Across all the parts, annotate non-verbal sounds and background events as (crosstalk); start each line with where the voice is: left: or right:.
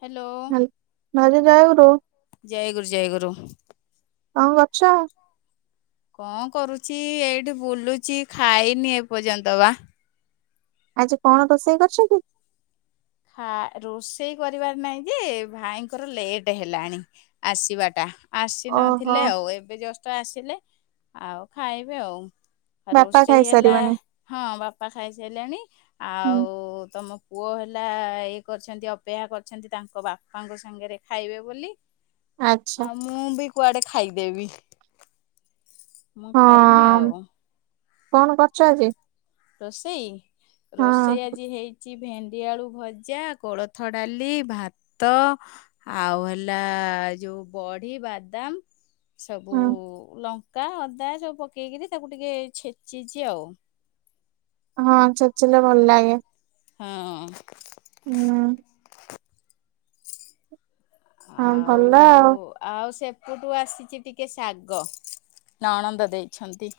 left: Hello
right: ହା ଭାଉଜ ଜୟଗୁରୁ
left: ଜୟଗୁରୁ ଜୟଗୁରୁ
right: କଣ କରୁଛ?
left: କଣ କରୁଛି ଏଇଠି ବୁଲୁଛି ଖାଇନି ଏପର୍ଯ୍ୟନ୍ତ ବା
right: ଆଜି କଣ ରୋଷେଇ କରିଛ କି?
left: ଖା ରୋଷେଇ କରିବାର ନାହିଁ ଯେ ଭାଇଙ୍କର ଲେଟ ହେଲାଣି। ଆସିବାଟା
right: ଓହୋ
left: ଆସିନଥିଲେ ଆଉ ଏବେ ଜଷ୍ଟ ଆସିଲେ ଆଉ ଖାଇବେ ଆଉ ଆଉ
right: ବାପା
left: ରୋଷେଇ ହେଲା
right: ଖାଇସାରିବେଣି
left: ହଁ ବାପା ଖାଇସାରିଲାଣି
right: ହୁଁ
left: ଆଉ ତମ ପୁଅ ହେଲ ଆ ଇଏ କରିଛନ୍ତି ଅପେକ୍ଷା କରିଛନ୍ତି ତାଙ୍କ ବାପାଙ୍କ ସାଙ୍ଗରେ ଖାଇବେ ବୋଲି
right: ଆଚ୍ଛା
left: ଆଉ ମୁଁ ବି କୁଆଡେ ଖାଇଦେବି। ମୁଁ ଖାଇନି
right: ହଁ।
left: ଆଉ
right: କଣ କରୁଛ ଆଜି?
left: ରୋଷେଇ
right: ହଁ
left: ରୋଷେଇ ଆଜି ହେଇଛି କି ଭେଣ୍ଡି ଆଳୁ ଭଜା କୋଳଥ ଡାଲି ଭାତ ଆଉ ହେଲା ଯୋଉ ବଢି ବାଦାମ ସବୁ
right: ହଁ
left: ଲଙ୍କା ଅଦା ସବୁ ପକେଇକରି ତାକୁ ଟିକେ ଛେଚିଛି ଆଉ
right: ହଁ ଛେଚିଲେ ଭଲ ଲାଗେ
left: ହଁ
right: ହୁଁ ହଁ
left: ଆଉ
right: ଭଲ ଆଉ
left: ଆଉ ସେପଠୁ ଆସିଛି ଟିକେ ଶାଗ ନଣନ୍ଦ ଦେଇଛନ୍ତି।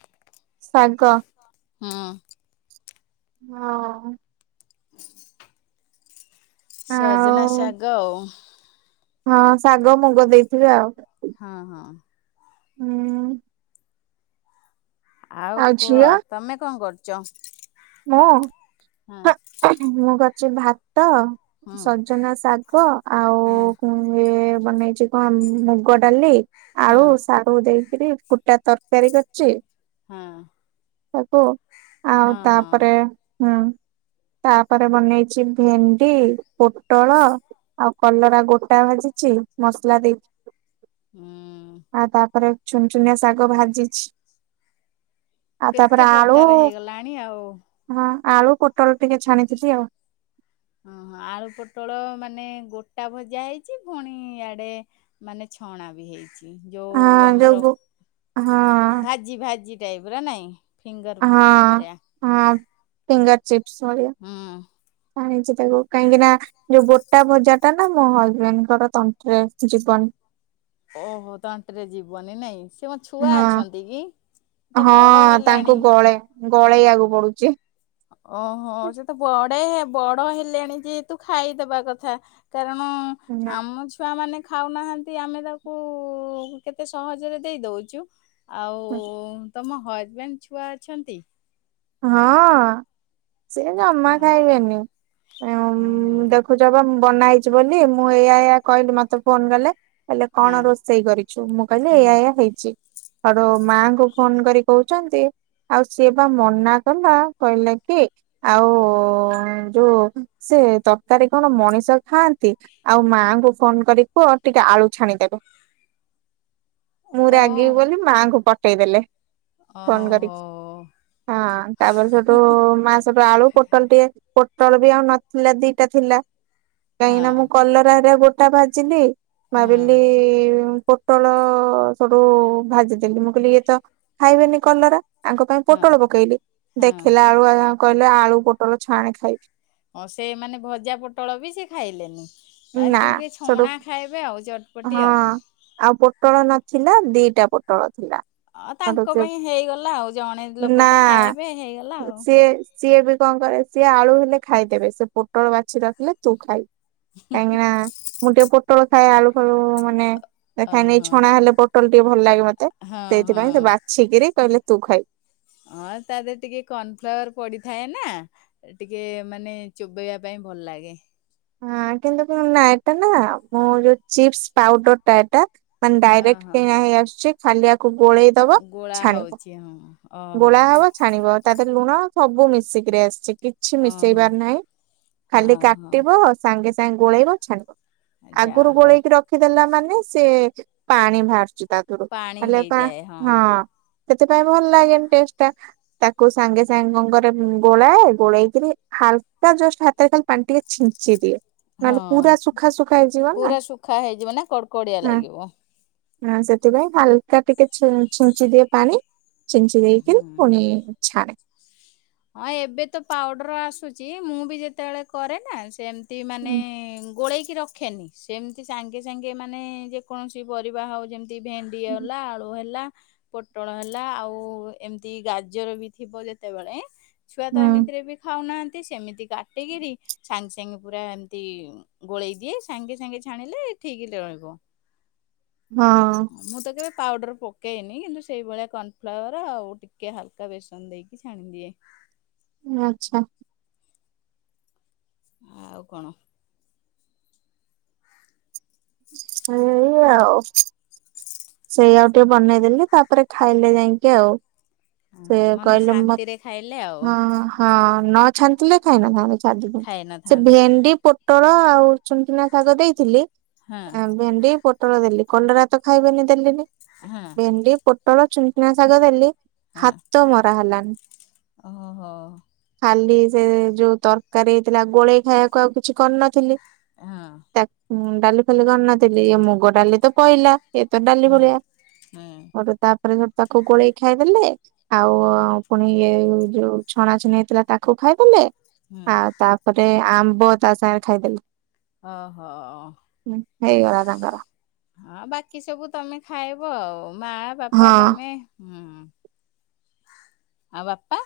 right: ଶାଗ
left: ହୁଁ।
right: ହଁ।
left: ହଁ (inaudible)
right: ଆଉ
left: ସଜନା ସାଗ ଆଉ
right: ହଁ ଶାଗ ମୁଗ ଦେଇଥିବେ ଆଉ
left: ହଁ ହଁ
right: ହୁଁ
left: ଆଉ କୁହ ତମେ କଣ କରୁଛ?
right: ମୁଁ
left: ହଁ
right: ମୁଁ କରିଛି ଭାତ
left: ହଁ
right: ସଜନା ଶା ଗ ଆଉ
left: ହଁ
right: ଇଏ ବନେଇଛି କଣ ମୁଗ ଡାଲି
left: ହଁ
right: ଆଳୁ ହଉ ଦେଇକିରି ଫୁଟା ତରକାରୀ କରିଛି।
left: ହଁ
right: ତାକୁ ଆଉ
left: ହଁ
right: ତା
left: ହଁ
right: ହୁଁ ତାପରେ ବନେଇଛି ଭେଣ୍ଡି ପୋଟଳ ଆଉ କଲରା ଗୋଟା ଭାଜିଛି ମସଲା ଦେଇକି
left: ହୁଁ
right: ଆଉ ତାପରେ ଛୁନ ଛୁନିଆ ଶାଗ ଭାଜିଛି। ଆଉ ତାପରେ
left: କେତେ
right: ଆଳୁ
left: ପ୍ରକାର ହେଇଗଲାଣି ଆଉ।
right: ହଁ ଆଳୁ ପୋଟଲ ଟିକେ ଛାଣିଥିଲି ଆଉ।
left: ଓହୋ ଆଳୁ ପୋଟଳ ମାନେ ଗୋଟା ଭଜା ହେଇଛି ପୁଣି ଇଆଡ଼େ ମାନେ ଛଣା ବି ହେଇଛି। ଯୋଉ
right: ହଁ
left: ଆମର
right: ଗୁ- ହଁ
left: ଭାଜି ଭାଜି ଟାଇପ ର ନାଇଁ। ଫିଙ୍ଗର
right: ହଁ
left: ଭଳିଆ
right: ହଁ ଫିଙ୍ଗର ଚିପ୍ସ ଭଳିଆ
left: ହୁଁ।
right: ଆଣିଛି ତାକୁ କାହିଁକି ନା ଯୋଉ ଟା ଭଜା ଟା ନା ମୋ ହଜବେଣ୍ଡଙ୍କର ତଣ୍ଟି ରେ ଜୀବନି
left: ଓହୋ ତଣ୍ଟିରେ ଯିବନି ନାଇଁ ସେ କଣ ଛୁଆ
right: ହଁ
left: ଅଛନ୍ତି କି ତ
right: ହଁ
left: ବଡ଼
right: ତାଙ୍କୁ
left: ହେଲେଣି
right: ଗଳେ ଗଳେଇବାକୁ ପଡୁଛି।
left: ଓହୋ ସେତ ବଡ ବଡ ହେଲେଣି ଯେ ତୁ ଖାଇଦବା କଥା। କାରଣ
right: ନା
left: ଆମ ଛୁଆମାନୋନ ଖାଉନାହାନ୍ତି ଆମେ ତାକୁ କେତେ ସହଜରେ ଦେଇ ଦଉଛୁ ଆଉ ତମ ହଜବେଣ୍ଡ ଛୁଆ ଅଛନ୍ତି?
right: ହଁ ସିଏ ଜମା
left: ହଁ
right: ଖାଇବେନି
left: ଉଁ ହୁଁ
right: ଦେଖୁଛ ଜବା ମୁଁ ବନା ହେଇଛି ବୋଲି ମୁଁ ଏଇୟଏଇୟା କହିଲି ମତେ ଫୋନ କଲେ ହେଲେ
left: ହଁ
right: କଣ ରୋଷେଇ କରିଛୁ ମୁଁ କହିଲି
left: ହୁଁ
right: ଏଇଆ ଏୟଆ ହେଇଛି ଆଡ ମାଙ୍କୁ ଫୋନ କରି କହୁଛନ୍ତି ଆଉ ସିଏ ବା ମ ମନା କଲା କହିଲା କି ଆଉ ଯୋଉ ସେ ତକାରୀ କଣ ମଣିଷ ଖାଆନ୍ତି? ଆଉ ମାଆଙ୍କୁ ଫୋନ କରି କୁହ ଟିକେ ଆଳୁ ଛାଣିଦେବେ। ମୁଁ
left: ଓ
right: ରାଗିବି ବୋଲି ମାଙ୍କୁ ପକେଇଦେଲେ।
left: ଓହୋ
right: ହଁ ତାପରେ ସେଠୁ ମା ସେଠୁ ଆଳୁ ପୋଟଲ ଟିକେ ପୋଟଲ ବି ଆଉ ନଥିଲା ଦିଟା ଥିଲା କାହିଁକି ନା ମୁଁ
left: ହଁ
right: କଲରାରେ ଗୋଟା ଭାଜିଲି
left: ହଁ
right: ଭାବିଲି ପୋଟଳ ସବୁ ଭାଜି ଦେେଲି ମୁଁ କହିଲି ଇଏ ତ ଖାଇବନି କଲରା ଆଙ୍କ ପାଇଁ
left: ହଁ
right: ପୋଟଳ ପକେଇଲି
left: ହଁ
right: ଦେଖିଲା କହିଲେ ଆଳୁ ପୋଟଲ ଛାଣେ ଖାଇବି।
left: ହଁ ସେମାନୋନେ ଭଜା ପୋଟଳ ବି ସେ
right: ନା
left: ଖାଇଲେନିିକ
right: ସେଠୁ
left: ଛଣା ଖାଇବେ ଆଉ
right: ହଁ
left: ଚଟପଟି ଆଉ
right: ଆଉ ପୋଟଳ ନଥିଲା ଦିଟା ପୋଟଳ ଥିଲା
left: ଅ
right: ସେଠୁ
left: ତାଙ୍କ
right: ସେ
left: ପାଇଁ ହେଇଗଲା ଆଉ ଜଣେ
right: ନା
left: ଲୋକ ତ ଖାଇବେ ହେଇଗଲା ଆଉ।
right: ସିଏ ସିଏ ବି କଣ କରେ ସିଏ ଆଳୁ ହେଲେ ଖାଇଦେବେ ସେ ପୋଟଳ ବାଛି ରଖିଲେ ତୁ ଖାଇବୁ। କାଙ୍ଗନା ମୁଣ୍ଡେ ପୋଟଳ ଖାଇଏ ଆଳୁ ଳୁ ମାନେ ଦେଖାନ
left: ଓହୋ।
right: ଛଣା ହେଲେ ପୋଟଲ ଟିକେ ଭଲ ଲାଗେ ମତେ
left: ହଁ
right: ସେଇଥିପାଇଁ ସେ
left: ହଁ
right: ବା ଶୀଘ୍ରରେ କହିଲେ ତୁ ଖାଇବୁ।
left: ହଁ ତାାରରେ ଟିକେ କର୍ଣଫ୍ଲାୱାର ପଡିଥାଏ ନା ଟିକେ ମାନେ ଚୋବେଇବା ପାଇଁ ଭଲ ଲାଗେ।
right: ହଁ କିନ୍ତୁ ନା ଏଟା ନା ମୁଁ ଯୋଉ ଚିପ୍ସ ପାଉଡର ଟା ଏଟା ମାନେ
left: ହଁ
right: ଡାଇରେକ୍ଟ
left: ହଁ।
right: କିଣା ହେଇ ଆସୁଛି ଖାଲି ଆକୁ ଗୋଳେଇ ବ
left: ଗୋଳା
right: ଛାଣିବ
left: ହଉଛି ହଁ ଓହୋ
right: ଗୋଳା ହବ ଛାଣିବ। ତା ତରେ ଲୁଣ ସବୁ ମିଶିକିରି ଆସିଛି କିଛି
left: ଓହୋ
right: ମିଶେଇବାର ନାହିଁ ଖାଲିା
left: ଓହୋ।
right: ସାଙ୍ଗେ ସାଙ୍ଗେ ଗୋଳେଇଛାଣିବ
left: ଯା
right: ଆଗରୁ
left: ହଉ
right: ଗୋଳେଇକି ରଖ ରଖିଦେଲା ମାନେ ସେ ପାଣି ବାହାରୁଛି ତା ଧରୁ
left: ପାଣି
right: ହେଲେ ପା
left: ହେଇଯାଏ
right: ହଁ ସେଥିପାଇଁ ଭଲ ଲାଗେନି ଟେଷ୍ଟ ଟା ତାକୁ ସାଙ୍ଗେ ସାଙ୍ଗଙ୍କରେ ଗୋଳାଏ ଗୋଳେଇକରି ହାଲକା ଜଷ୍ଟ ହାତରେ ପାଣି ଟିକେ ଯି ଦିଏ
left: ହଁ
right: ନହେଲେ ପୁରା ସୁଖା ସୁୁଖା ହେଇଯିବ ନା
left: ପୁରା ଶୁଖା ହେଇଯିବ ନା କଡକଡିଆ
right: ହଁ
left: ଲାଗିବ
right: ହଁ ସେଥିପାଇଁ ହାଲକା ଟିକେ ଛିଞ୍ଚି ଦିଏ ପାଣି ଚିଞ୍ଚ ଦେଖ କୁ
left: ହୁଁ।
right: ଇ୍ଛାାରେ
left: ହଁ ଏବେ ତ ପାଉଡର ଆସୁଛି ମୁଁ ବି ଯେତେବେଳେ କରେ ନା ସେ ମାନେ
right: ହୁଁ
left: ଗୋଳେଇକି ରଖ ଖେନି ସେମିତି ସାଙ୍ଗେ ସାଙ୍ଗେମାନୋନେ ଯେକୌଣସି ପରିବା ହେଉ ଯେମତି ଭେଣ୍ଡି ହେଲା ଆଳୁ ହେଲା ପୋଟଳ ହେଲା ଆଉ ଏମିତି ଗାଜର ବି ଥିବ ଯେତେବେଳେ ଛୁଆ ତ ଏମିତିରେ ବି ଖାଉନାହାନ୍ତି। ସେମିତି କାଟିକିରି ସାଙ୍ଗେ ସାଙ୍ଗେ ପୁରା ଏମିତି ଗୋଳେଇ ଦିଏ ସାଙ୍ଗେ ସାଙ୍ଗେ ଛାଣିଲେ ଠିକ ରହିବ।
right: ହଁ।
left: ମୁଁ ତ କେବେ ପାଉଡ଼ର ପକାଇନି କିନ୍ତୁ ସେଇଭଳିଆ କର୍ଣ୍ଣଫ୍ଲାୱର ଆଉ ଟିକେ ହାଲକା ବେସନ ଦେଇକି ଛାଣିଦିଏ।
right: ଆଚ୍ଛା।
left: ଆଉ କଣ?
right: ସେଇ ଆଉ ସେଇ ଆଉ ଟିକେ ବନେଇଦେଲି ତାପରେ ଖାଇଲେ ଯାଇକି ଆଉ। ସେ
left: ହଁ ମନ
right: କହିଲେ ମ
left: ଶାନ୍ତିରେ ଖାଇଲେ ଆଉ
right: ହ ହଁ ନ ଛାଣିଥିଲେ ଖାଇନଥାନ୍ତେ।
left: ଖାଇ
right: ସେ
left: ନଥାନ୍ତେ
right: ଭେଣ୍ଡି ପୋଟଳ ପୋଟଳ ଆଉ ଛୁନୁଛୁନିଆ ଶାଗ ଦେଇଥିଲି
left: ହଁ
right: ଆ ଭେଣ୍ଡି ପୋ ପୋଟଳ ଦେଲି। କଲରା ତ ଖାଇବେନି ଦେଲିନି।
left: ହଁ।
right: ଭେଣ୍ଡି, ପୋଟଳ, ଛୁନ୍‌ଛୁନିଆ ଶାଗ ଦେଲି।
left: ହଁ
right: ହାତ ମରା ହେଲାନି।
left: ଓହୋ
right: ଖାଲି ସେ ଯୋଉ ତରକାରୀ ହେଇଥିଲା ଗୋଳେଇ ଖାଇବାକୁ ଆଉ କିଛି କରିନଥିଲି?
left: ହଁ।
right: ତା ଡାଲି ଫାଲି କରିନଥିଲି। ମୁଗ ଡାଲି ତ ପଇଲା। ତ ଡାଲି
left: ହୁଁ
right: ଭଳିଆ
left: ହୁଁ
right: ସେଇଟୁ ତାପରେ ତାକୁ ଗୋଳେଇ ଖାଇଦେଲେ। ଆଉ ପୁଣି ଇଏ ଯୋଉ ଛଣା ଛନ ହେଇଥିଲା ତାକୁ ଖାଇଦେଲେ।
left: ହୁଁ
right: ଆଉ ତାପରେ ଆମ୍ବ ତା ସାଙ୍ଗରେ ଖାଇଦେଲି।
left: ଓହୋ
right: ହେଇଗଲା ତାଙ୍କର।
left: ହଁ ବାକି ସବୁ ତମେ ଖାଇବ ମା, ବାପା,
right: ହଁ
left: ତମେ ହୁଁ। ଆଉ ବାପା?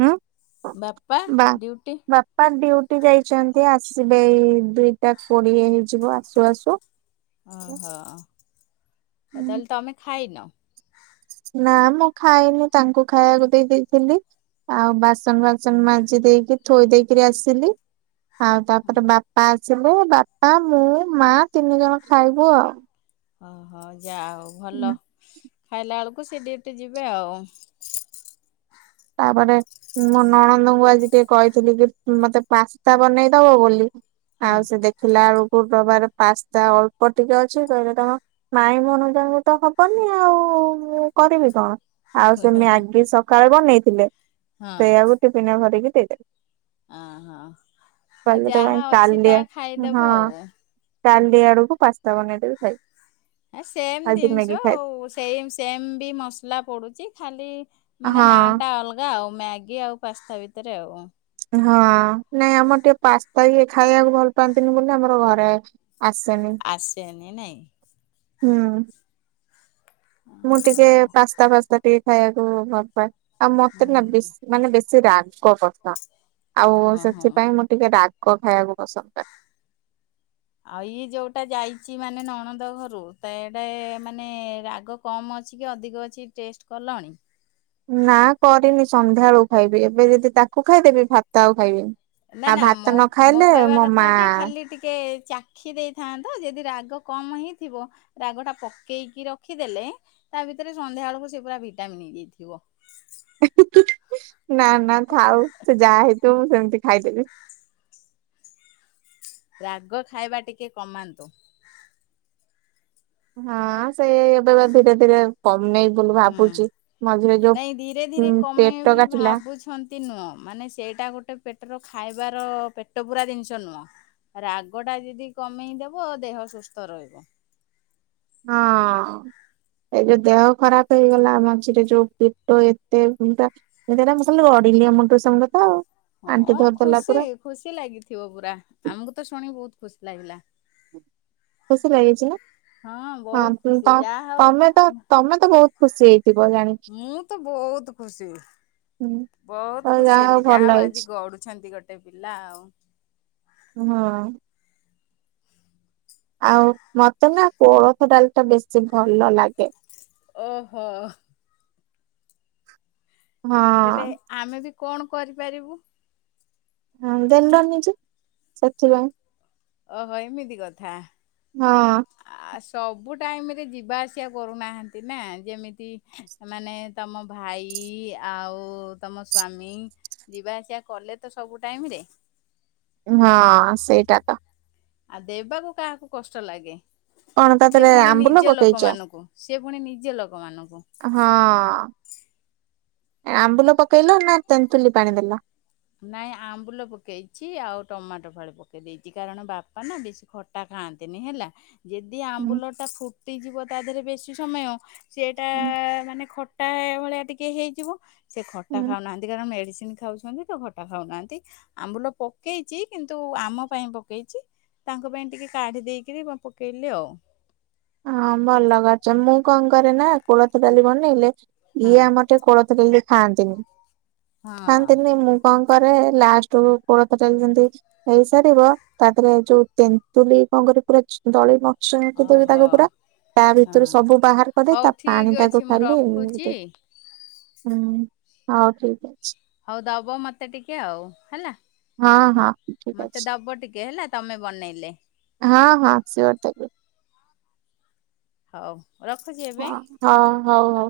right: ହୁଁ
left: ବାପା ଡ୍ୟୁଟି
right: ବାପା ଡ୍ୟୁଟି ଯାଇଛନ୍ତି। ଆସିବେ ଏଇ ଦୁଇଟା କୋଡିଏ ହେଇଯିବ ଆସୁ ଆସୁ।
left: ଓହୋ, ତାହେଲେ ତମେ ଖାଇନ?
right: ନା ମୁଁ ଖାଇନି ତାଙ୍କୁ ଖାଇବାକୁ ଦେଇ ଦେଇଥିଲି। ଆଉ ବାସି ବାସନ ବାସନ ମାଜି ଦେଇକି ଥୋଇ ଦେଇକରି ଆସିଲି। ଆଉ ତାପରେ ବାପା ପା ଆସିଲେ ବାପା ମୁଁ ମା ତିନି ଜଣ ଖାଇବୁ ଆଉ।
left: ଓହୋ ଯାହା ହଉ ଭଲ ଖାଇଲା ବେଳକୁ ସେ ଡ୍ୟୁଟି ଯିବେ ଆଉ।
right: ତାପରେ ମୁଁ ନଣନ୍ଦଙ୍କୁ ଆଜି ଟିକେ କହିଥିଲି କି ମତେ ପାସ୍ତା ବନେଇଦବ ବୋଲି?
left: ହଁ
right: ଆଉ ସେ ଦେଖିଲା ବେଳକୁ ଡବାରେ ପାସ୍ତା ଅଳ୍ପ ଟିକେ ଅଛି କହିଲେ ତମ ମାଇଁ ଭଣଜା କୁ ତ ହବନି ଆଉ ମୁଁ କରିବି କଣ? ଆଉ ସେ ମ୍ୟାଗି ସକାଳେ ବନେଇଥିଲେ।
left: ହଁ
right: ସେଇଆକୁ ଟିଫିନ ଭରିକି ଦେଇଦେଲି।
left: ହଁ ହଁ ଆଉ
right: କହିଲେ ତମେ
left: ଯାହା ଅଛି
right: କାଲି
left: ତାହା ଖାଇଦବ
right: ଆସ
left: ଆଉ
right: କାଲି ଆଡକୁ ପାସ୍ତା ବନେଇଦେବି ଖାଇବ।
left: ଏ ସେମ୍
right: ଆଜି ମ୍ୟାଗି
left: ଜିନିଷ
right: ଖାଇଦି
left: ଆଉ ସେମ୍ ସେମ ବି ମସଲା ପଡୁଛି ଖାଲି ମାନେ
right: ହଁ
left: ନା ଟା ଅଲଗା। ଆଉ ମ୍ୟାଗି ଆଉ ପାସ୍ତା ଭିତରେ ଆଉ।
right: ହଁ ନାଇଁ ଆମର ଟିକେ ପାସ୍ତା ଏ ଖାଇବାକୁ ଭଲ ପାଆନ୍ତିନି ବୋଲି ଆମର ଘରେ ଆସେନି।
left: ଆସେନି ନାଇଁ?
right: ହୁଁ। ମୁଁ ଟିକେ
left: ଓହୋ।
right: ପାସ୍ତା ଫାସ୍ତା ଟିକେ ଖାଇବାକୁ ଭଲ ପାଏ। ଆଉ ମତେ ନା
left: ହୁଁ
right: ବେଶୀ ମାନେ ବେଶୀ ରାଗ ପସନ୍ଦ ଆଉ
left: ହଁ ହଁ।
right: ସେଥିପାଇଁ ମୁଁ ଟିକେ ରାଗ ଖାଇବାକୁ ପସନ୍ଦ କରେ। (inaudible)
left: ଆଉ ଇ ଯୋଉଟା ଯାଇଛି ମାନେ ନଣଦ ଘରୁ ତ ଏଇଟା ମାନେ ରାଗ କମ୍ ଅଛି କି ଅଧିକ ଅଛି ଟେଷ୍ଟ କଲଣି?
right: ନା କରିନି ସନ୍ଧ୍ୟା ବେଳକୁ ଖାଇବି ଏବେ ଯଦି ତାକୁ ଖାଇଦେବି ଭାାତତା ଆଉ ଖାଇବି
left: ନା ନା ମୁଁ ମୁ କହିବା
right: ମା
left: କଥା କି ଖାଲି ଟିକେ ଚା ରଖି ଦେଇଥାନ୍ତ ଯଦି ରାଗ କମ ହେଇଥିବ ରାଗ ଟା ପକେଇକି ରଖିଦେଲେ ତା ଭିତରେ ସନ୍ଧ୍ୟାବେଳକୁ ସେ ପୁରା ଭିଟାମିନ ହେଇଯାଇଥିବ।
right: ନା ନା ଥାଉ ସେ ଯାହା ହେଇଥିବ ମୁଁ ସେମତି ଖାଇଦେବି।
left: ରାଗ ଖାଇବା ଟିକେ କମାନ୍ତୁ।
right: ହଁ ସେ ଏବେ ବା ଧୀରେ ଧୀରେ କମେଇ ବୋଲି
left: ହୁଁ।
right: ଭାବୁଛି ମଝିରେ
left: ନାଇଁ
right: ଯୋଉ ଉ ପେଟ କାଟିଲା
left: ଏତି ନୁହଁ ମାନେ ସେଇଟା ଗୋଟେ ପେଟର ଖାଇବାର ପେଟ ପୂରା ଜିନିଷ ନୁହଁ। ରାଗ ଟା ଯଦି କମେଇଦବ ଦେହ ସୁସ୍ଥ ରହିବ।
right: ହଁ-ଅ-ଅ। ଏ ଯୋଉ ଦେହ ଖରାପ ହେଇଗଲା ମଝିରେ ଯୋଉ ପେଟ ଏତେ ବିନ୍ଧା। ଏ ଏରା ମୁଁ ଖାଲି ଗଡିଲି ଏ ମୁଣ୍ଡୁ ସେ ମୁଣ୍ଡୁ ତ।
left: ହଁ-ଅ-ଅ ଖୁସି ଖୁସି ଲାଗିଥିବ ପୁରା ଆମକୁ ତ ଶୁଣିିକି ବହୁତ ଖୁସି ଲାଗିଲା।
right: ଖୁସି ଲାଗିଛି
left: ହଁ
right: ନା
left: ବହୁତ
right: ହଁ
left: ଖୁସି
right: ତ
left: ଯାହା ହଉ
right: ତମେ ତ ତମେ ତ ବହୁତ ଖୁସି ହେଇ ଥିବ ଜାଣି
left: ମୁଁ ତ ବହୁତ ଖୁସି।
right: ତ
left: ବହୁତ ଖୁସି
right: ଯାହା
left: ହେଲି ଯା
right: ଭଲ
left: ହଉ ଆଜି
right: ହେଇଛି
left: ଗଡ଼ୁଛନ୍ତି ଗୋଟେ ପିଲା ଆଉ।
right: ହଁ। ଆଉ ମତେ ନା କୋଳଥ ଡାଲି ଟା ବେଶୀ ଭଲ ଲାଗେ।
left: ଓହୋ। ହେଲେ
right: ହଁ।
left: ଆମେ ବି କଣ କରିପାରିବୁ।
right: ହଁ (unintelligible) ସେଥିପାଇଁ।
left: ଓହୋ ଏମିତି କଥା।
right: ହଁ।
left: ଆ ସବୁ ଟାଇମ ରେ ଯିବା ଆସିବା କରୁନାହାନ୍ତି ନା ଯେମିତି ମାନେ ତମ ଭାଇ-ଇ-ଇ ଆଉ-ଉ-ଉ ତମ ସ୍ଵାମୀ। ଯିବା ଆସିବା କଲେ ତ ସବୁ ଟାଇମ ରେ।
right: ହଁ ସେଇଟା ତ।
left: ଆଉ ଦେବାକୁ କାହାକୁ କଷ୍ଟ ଲାଗେ
right: କଣ ତା
left: ସିଏ
right: ଦେହରେ
left: ପୁଣି
right: ଆମ୍ବୁଲ
left: ନିଜ
right: ପକେଇଛ?
left: ଲୋକମାନଙ୍କୁ୍। ସେ ପୁଣି ନିଜ ଲୋକମାନଙ୍କୁ।
right: ହଁ-ଅ-ଅ ଆମ୍ବୁଲ ପକେଇଲ ନା ତେନ୍ତୁଲି ପାଣି ଦେଲ?
left: ନାଇଁ ଆମ୍ବୁଲ ପକେଇଛି ଆଉ ଟମାଟୋ ଫାଳେ ପକେଇ ଦେଇଛି କାରଣ ବାପା ନା ବେଶୀ ଖଟା ଟା ଖାଆନ୍ତିନି ହେଲା। ଯେଦି
right: ଦେଲ?
left: ଆମ୍ବୁଲଟା ଫୁଟିଯିବ ତା ଦେହରେ ବେଶୀ ସମୟ
right: ଉଁ
left: ସେଟା-ଆ-ଆ ମାନେ ଖ ଟା-ଆ-ଆ ଭଳିଆ ଟିକେ ହେଇଯିବ ସେ ଖଟା
right: ହୁଁ
left: ଖାଉନାହାନ୍ତି କାରଣ ମେଡିସିନ ଖାଉଛନ୍ତି ତ ଖଟା ଖାଉନାହାନ୍ତି। ଆମ୍ବୁଲ ପକେଇଛି କିନ୍ତୁ ଆମ ପାଇଁ ପକେଇଛି। ତାଙ୍କ ପାଇଁ ଟିକେ କାଢ଼ି ଦେଇକିରି ବା ପକେଇଲି ଆଉ।
right: ହଁ ଭଲ କରିଛ ମୁଁ କଣ କରେ ନା କୋଳଥ ଡାଲି ବନେଇଲେ
left: ହଁ
right: ଇଏ ଆମର ସେ କୋଳଥ ଡାଲି ଖାଆନ୍ତିନି
left: ହଁ
right: ଖାଆନ୍ତିନି ମୁଁ କଣ କରେ ଲାଷ୍ଟକୁ କୋଳଥ ଡାଲି ଯେମିତି ହେଇସାରିବ ତା ପରେ ଯୋଉ ତେନ୍ତୁଲି କଣ କରେ ପୁରା ଚ ଦଳି ମକଚି ଦେବି
left: ଓହୋ
right: ତାକୁ ପୁରା ତା
left: ହଁ
right: ଭିତରୁ ସବୁ ବାହାର କରି
left: ହଉ
right: ତା ପାଣି
left: ଠିକ ଅଛି
right: ଟାକୁ
left: ମୁଁ
right: ଖାଲି-ଇ-ଇ
left: ରଖୁଛି
right: ଦେ ହୁଁ ହଉ ଠିକ ଅଛି।
left: ହଉ ଦବ ମତେ ଟିକେ ଆଉ ହେଲା।
right: ହଁ ହଁ ଠିକ
left: ମତେ
right: ଅଛି
left: ଦବ ଟିକେ ହେଲା ତମେ ବନେଇଲେ।
right: ହଁ ହଁ ସିଓର ଦେବି।
left: ହଉ ରଖୁଛି ଏବେ।
right: ହଁ ହଉ ହଉ।